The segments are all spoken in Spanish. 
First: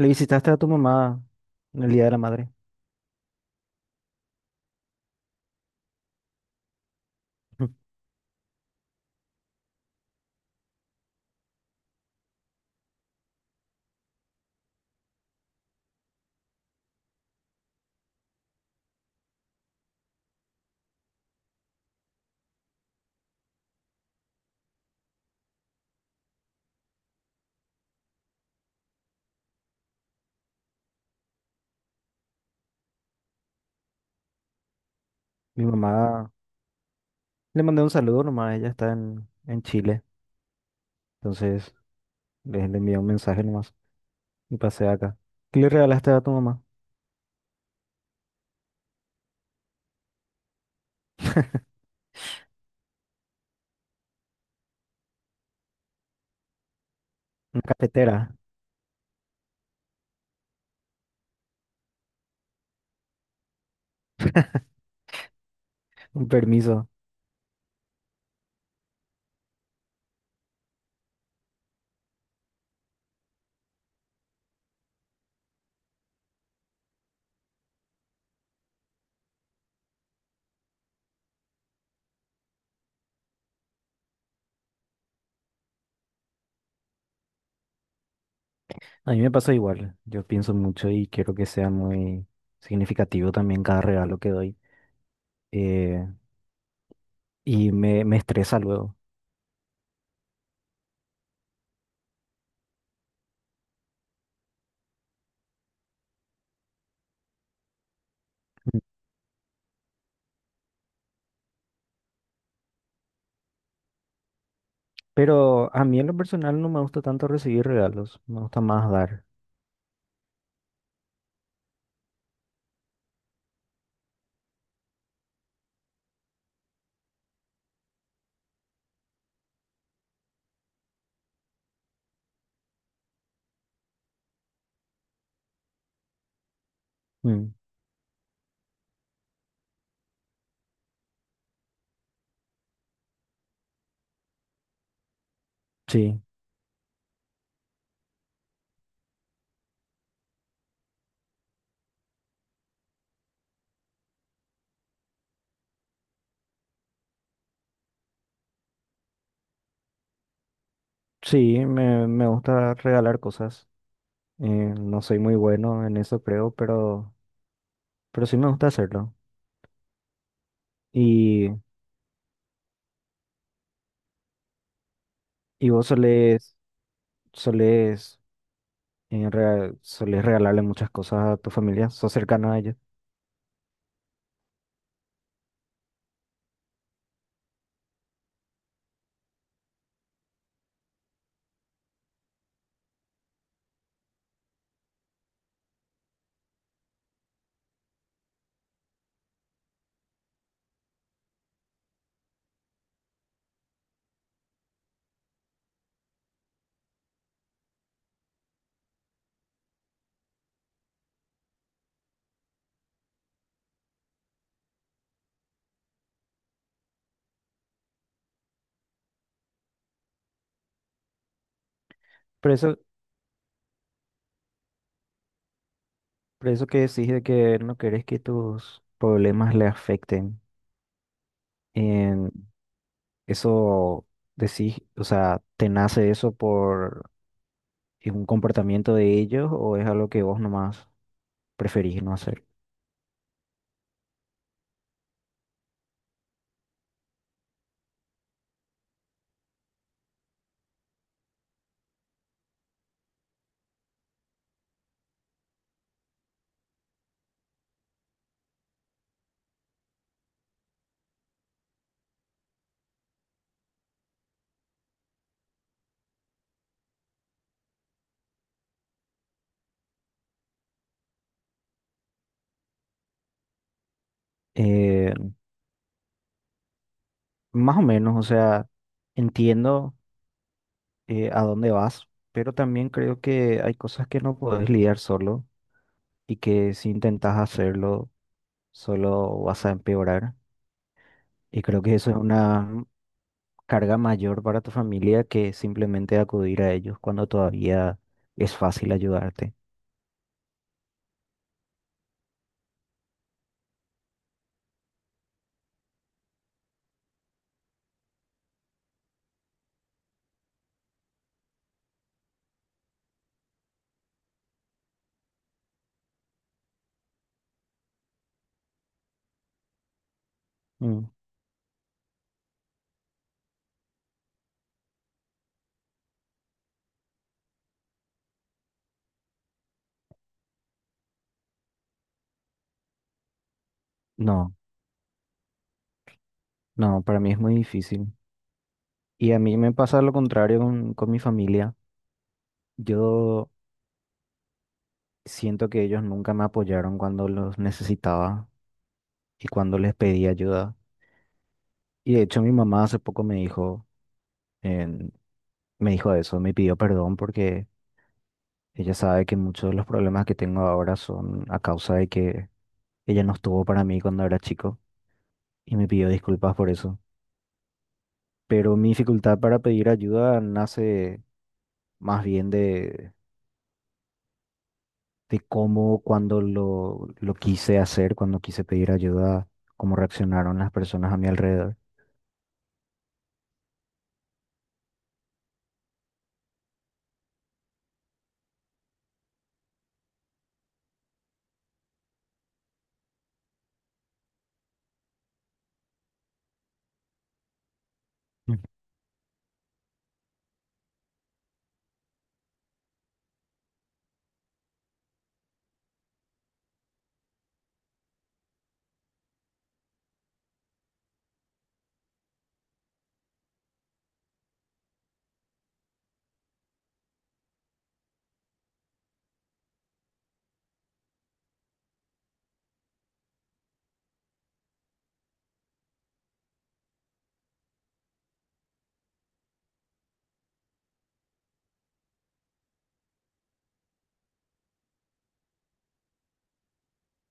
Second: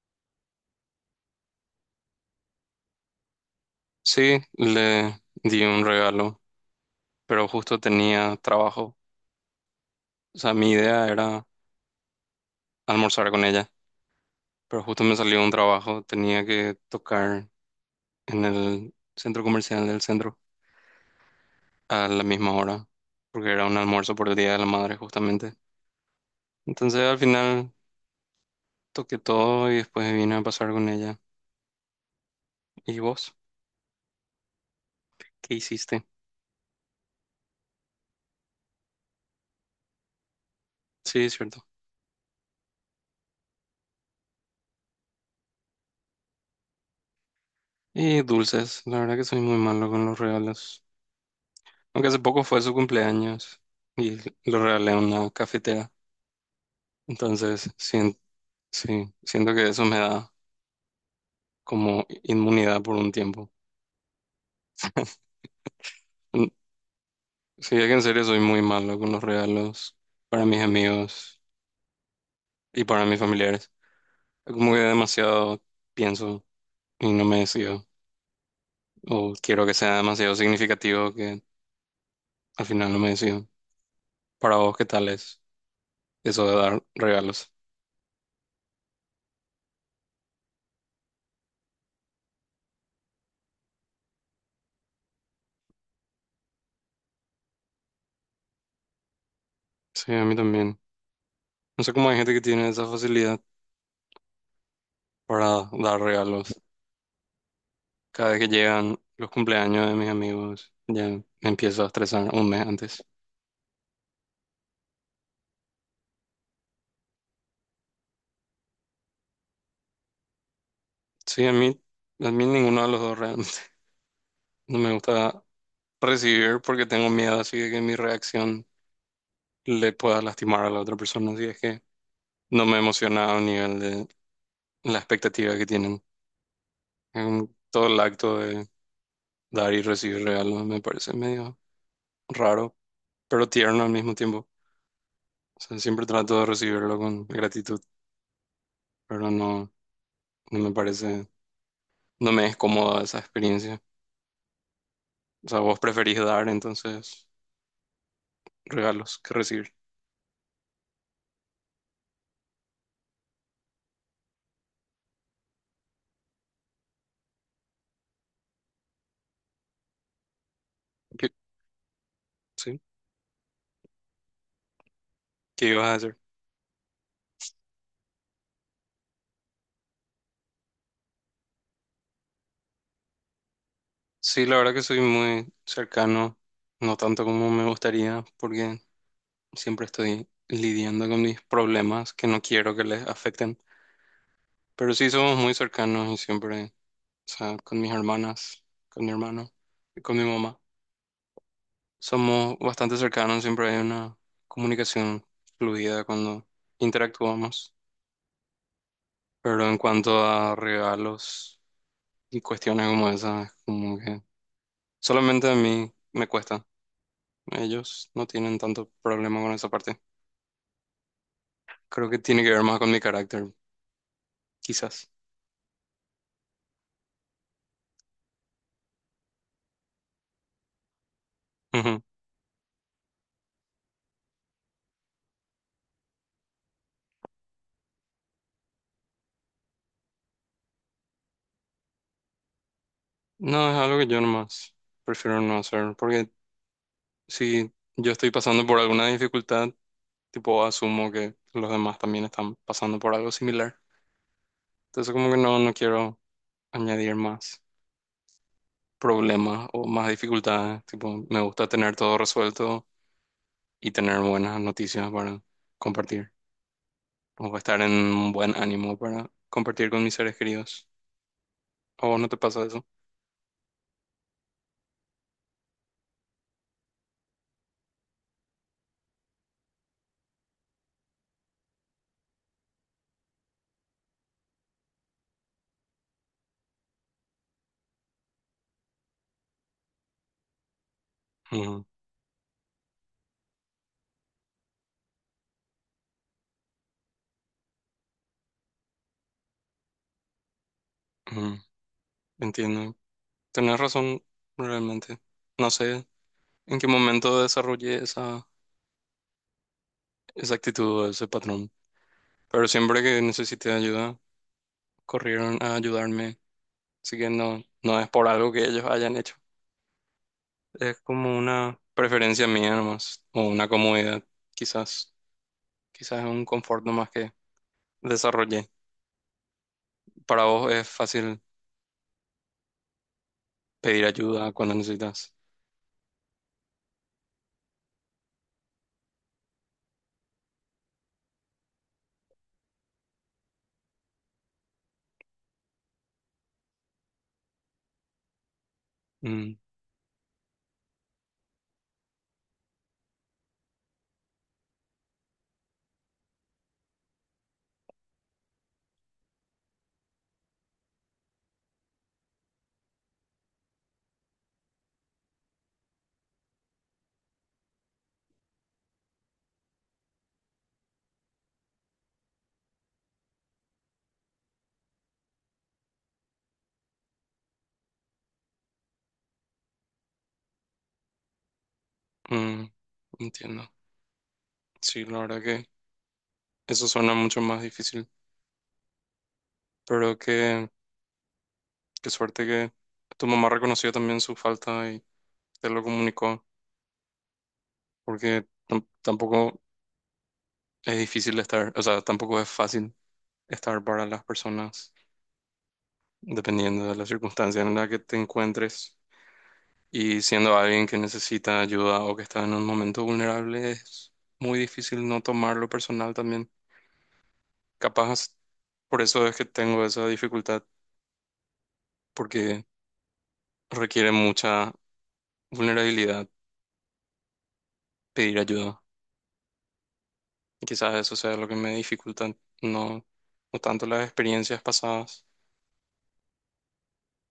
Le visitaste a tu mamá en el Día de la Madre. Sí, le di un regalo, pero justo tenía trabajo. O sea, mi idea era almorzar con ella, pero justo me salió un trabajo. Tenía que tocar en el centro comercial del centro a la misma hora, porque era un almuerzo por el Día de la Madre justamente. Entonces al final toqué todo y después vine a pasar con ella. ¿Y vos? ¿Qué Mi hiciste? mamá, le mandé un saludo nomás, ella está en Chile. Sí, es cierto. Entonces le envié un mensaje nomás y pasé acá. ¿Qué le regalaste a tu mamá? Y dulces, la verdad que soy muy malo con los regalos. Aunque hace poco fue su cumpleaños y le regalé una cafetera. Una Entonces, cafetera, sien- sí, siento que eso me da como inmunidad por un tiempo. un Mm, permiso. sí, es que en serio soy muy malo con los regalos para mis amigos y para mis familiares. Es como que demasiado pienso y no me decido. O quiero que sea demasiado significativo que al final no me decido. Para vos, ¿qué tal es eso de dar regalos? A mí me pasa igual, yo pienso mucho y quiero que sea muy significativo también cada regalo que doy. eh, Me estresa luego. Sí, a mí también. No sé cómo hay gente que tiene esa facilidad para dar regalos. Cada vez que Mm. llegan los cumpleaños de mis amigos, ya me empiezo a estresar un mes antes. Pero a mí en lo personal no me gusta tanto recibir regalos, me gusta más dar. Sí, a mí ninguno de los dos realmente. No me gusta recibir porque tengo miedo así de que mi reacción le pueda lastimar a la otra persona. Así es que no me emociona a un nivel de la expectativa que tienen. Mm, En todo el acto de dar y recibir regalos me parece medio raro, pero tierno al mismo tiempo. O sea, siempre sí, trato de recibirlo con gratitud, pero no me parece, no me es cómoda esa experiencia. O sea, vos preferís dar entonces regalos que recibir. sí, me gusta regalar cosas. No soy muy bueno en eso, creo, pero sí me gusta hacerlo. ¿Qué, ¿Y, sí? ¿Qué y ibas vos a hacer? solés, solés, rea- solés regalarle muchas cosas a tu familia? ¿Sos cercano a ellos? Sí, la verdad que soy muy cercano, no tanto como me gustaría, porque siempre estoy lidiando con mis problemas que no quiero que les afecten. Pero sí somos muy cercanos y siempre, o sea, con mis hermanas, con mi hermano y con mi mamá. Somos bastante cercanos, siempre hay una comunicación fluida cuando interactuamos. Pero en cuanto a regalos y cuestiones como esas, como que solamente a mí me cuesta. Ellos no tienen tanto problema con esa parte. Creo que tiene que Por ver más eso, con mi carácter, quizás. por eso que decís de que no querés que tus problemas le afecten. Ujú. En eso decís, o sea, ¿te nace eso por un comportamiento de ellos o es algo que vos nomás preferís no hacer? No, es algo que yo nomás prefiero no hacer, porque si yo estoy pasando por alguna dificultad, tipo asumo que los demás también están pasando por algo similar. Entonces como que no quiero añadir más problemas o más dificultades. Tipo, me gusta tener todo resuelto y tener buenas noticias para compartir, o estar en un buen ánimo para compartir con mis seres queridos. ¿A vos no te pasa eso? Eh, Más o menos, o sea, entiendo a dónde vas, pero también creo que hay cosas que no puedes lidiar solo y que si intentas hacerlo, solo vas a empeorar. Y creo Ujú, que eso es una carga mayor para tu familia que simplemente acudir a ellos cuando todavía es fácil ayudarte. ujú, entiendo. Tenés razón, realmente. No sé en qué momento desarrollé esa actitud o ese patrón, pero siempre que necesité ayuda, corrieron a ayudarme. Así que no, no es por algo que ellos hayan hecho. Es Mm. como una preferencia mía nomás, o una comodidad, quizás. Quizás es un confort nomás que desarrollé. Para vos es fácil pedir ayuda No, cuando necesitas. no, para mí es muy difícil. Y a mí me pasa lo contrario con mi familia. Yo siento que ellos nunca me apoyaron cuando los necesitaba y cuando les pedí ayuda. Y de hecho mi mamá hace poco me dijo, en- me dijo eso, me pidió perdón porque ella sabe que muchos de los problemas que tengo ahora son a causa de que ella no estuvo para mí cuando era chico y me pidió disculpas por eso. Pero mi dificultad para pedir ayuda nace más bien de cómo cuando lo quise hacer, cuando quise pedir ayuda, cómo reaccionaron las personas a mi alrededor. Mm, entiendo. Sí, la verdad que eso suena mucho más difícil, pero qué suerte que tu mamá reconoció también su falta y te lo comunicó, porque Mm. Tampoco es difícil estar, o sea, tampoco es fácil estar para las personas, dependiendo de la circunstancia en la que te encuentres. Y siendo alguien que necesita ayuda o que está en un momento vulnerable, es muy difícil no tomarlo personal también. Capaz, por eso es que tengo esa dificultad, porque requiere mucha vulnerabilidad pedir ayuda. Y quizás eso sea lo que me dificulta, no, no tanto las experiencias pasadas,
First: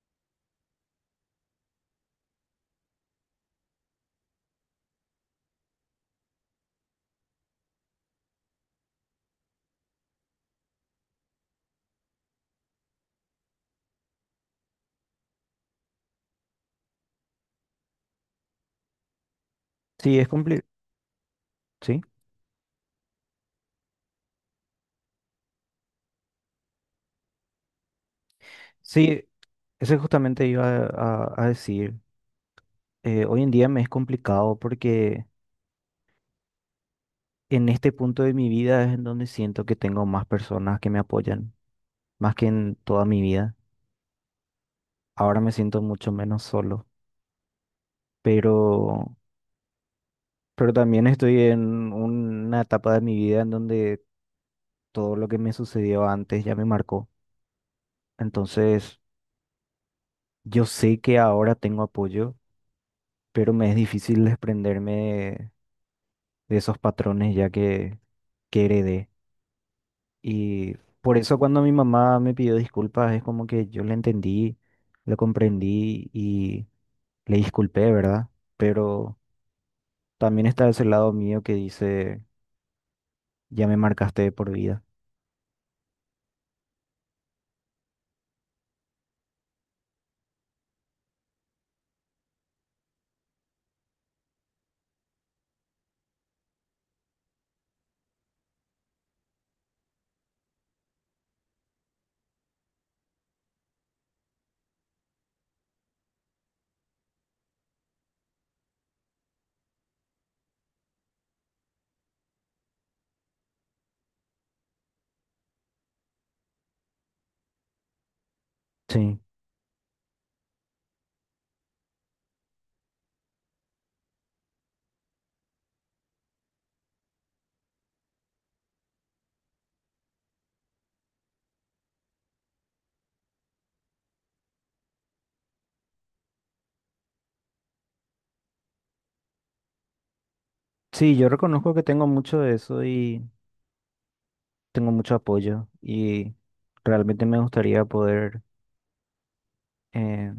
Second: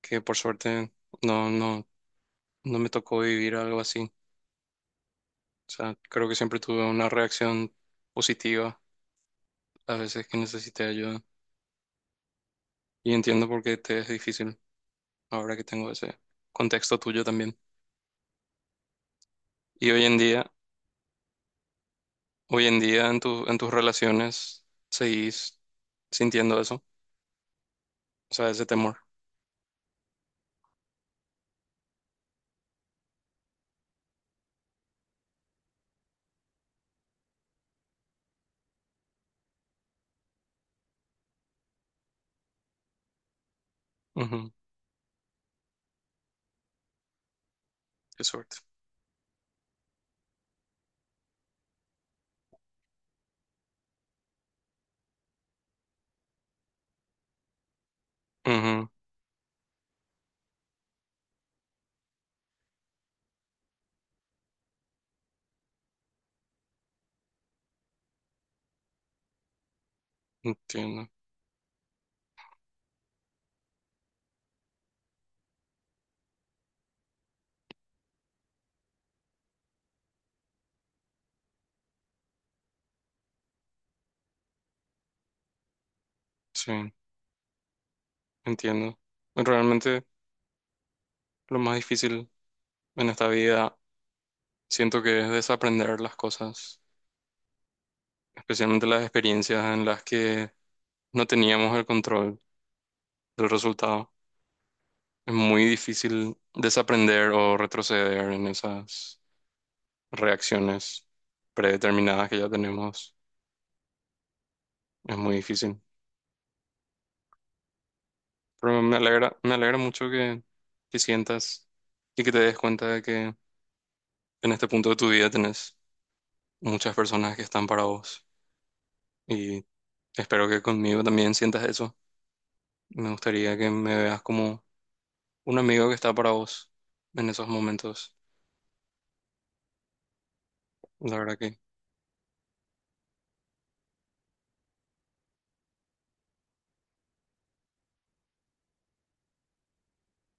que por suerte no, no, no me tocó vivir algo así. O sea, creo que siempre tuve una reacción positiva las veces que necesité ayuda. Y entiendo por qué te es difícil ahora que tengo ese contexto tuyo también. Y Sí, es cumplir, sí. hoy en día en en tus relaciones seguís sintiendo eso, o sea, ese temor. Sí, eso justamente iba a, a decir. Hoy en día me es complicado porque en este punto de mi vida es en donde siento que tengo más personas que me apoyan, más que en toda mi vida. Ujú, Ahora me siento mucho menos solo, qué suerte. pero, pero también estoy en una etapa de mi vida en donde todo lo que me sucedió antes ya me marcó. Ujú, Entonces, yo sé que ahora tengo apoyo, pero me es difícil desprenderme de esos patrones que heredé. Y entiendo. por eso cuando mi mamá me pidió disculpas, es como que yo le entendí, lo comprendí y le disculpé, ¿verdad? Pero también está ese lado mío que dice, ya me marcaste de por vida. Sí, entiendo. Realmente lo más difícil en esta vida siento que es desaprender las cosas, especialmente las experiencias en las que no teníamos el control del resultado. Es muy difícil desaprender o retroceder en esas reacciones predeterminadas que ya tenemos. Es muy difícil. Pero Sí, me alegra mucho que sientas y que te des cuenta de que en este punto de tu vida tenés muchas personas que están para vos. Y espero que conmigo también sientas eso. Me gustaría que me veas como un amigo que está para vos en esos momentos. La sí, yo verdad que reconozco que tengo mucho de eso y tengo mucho apoyo y realmente me gustaría poder eh,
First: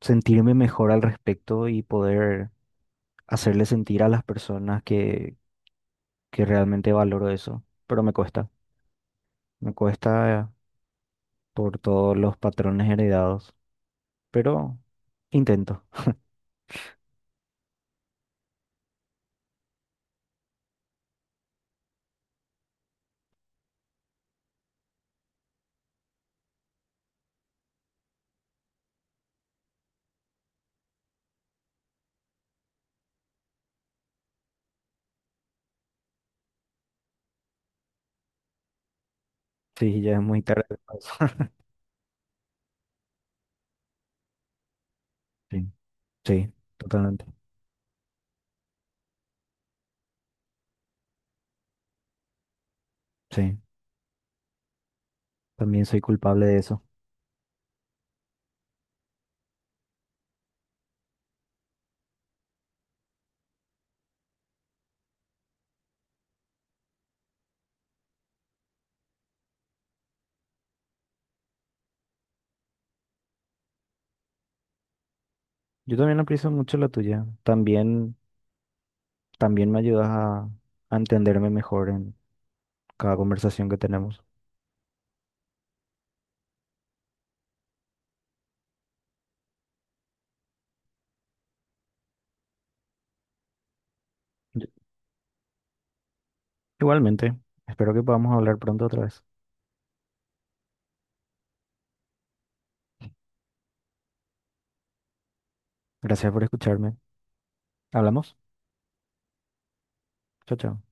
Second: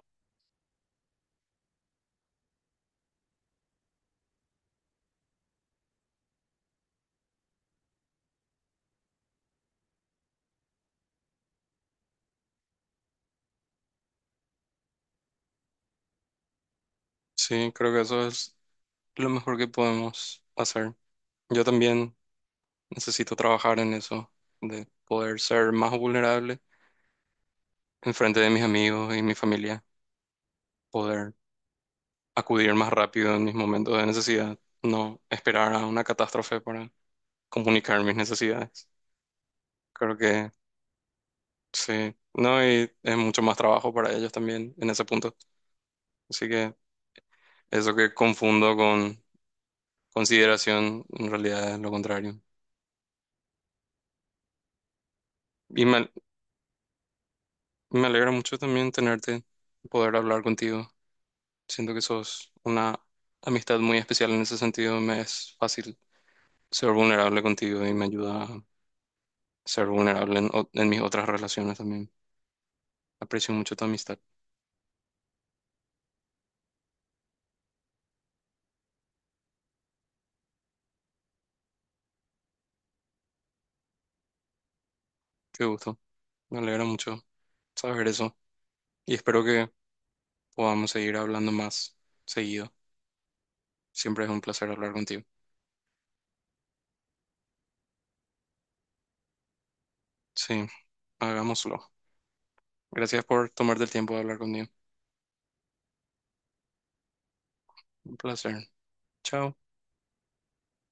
sentirme mejor al respecto y poder hacerle sentir a las personas que realmente valoro eso, pero me cuesta, me cuesta por todos los patrones heredados, pero intento. sí, creo que eso es lo mejor que podemos hacer. Yo también necesito trabajar en eso, de poder ser más vulnerable en frente de mis amigos y mi familia, poder acudir más rápido en mis momentos de necesidad, no esperar a una catástrofe para comunicar mis necesidades. Sí, ya Creo es muy que tarde para eso. sí, no, y es mucho más trabajo para ellos también en ese punto. Sí, Así sí, que totalmente. eso que confundo con consideración, en realidad es lo contrario. Sí, Y también soy culpable de eso. me alegra mucho también tenerte, poder hablar contigo. Siento que sos una amistad muy especial en ese sentido. Me es fácil ser vulnerable contigo y me ayuda a ser vulnerable en mis otras relaciones también. Aprecio mucho tu amistad. Yo también aprecio mucho la tuya. También, también me ayudas a entenderme mejor en cada conversación que tenemos. Qué gusto. Me alegra mucho saber eso. Y espero que podamos seguir hablando más seguido. Siempre es un Yo- placer hablar contigo. Igualmente, espero que podamos hablar pronto otra vez. Sí, hagámoslo. Gracias por tomarte el tiempo de hablar conmigo. Gracias por escucharme. Un Hablamos. placer. Chao. Chao, chao.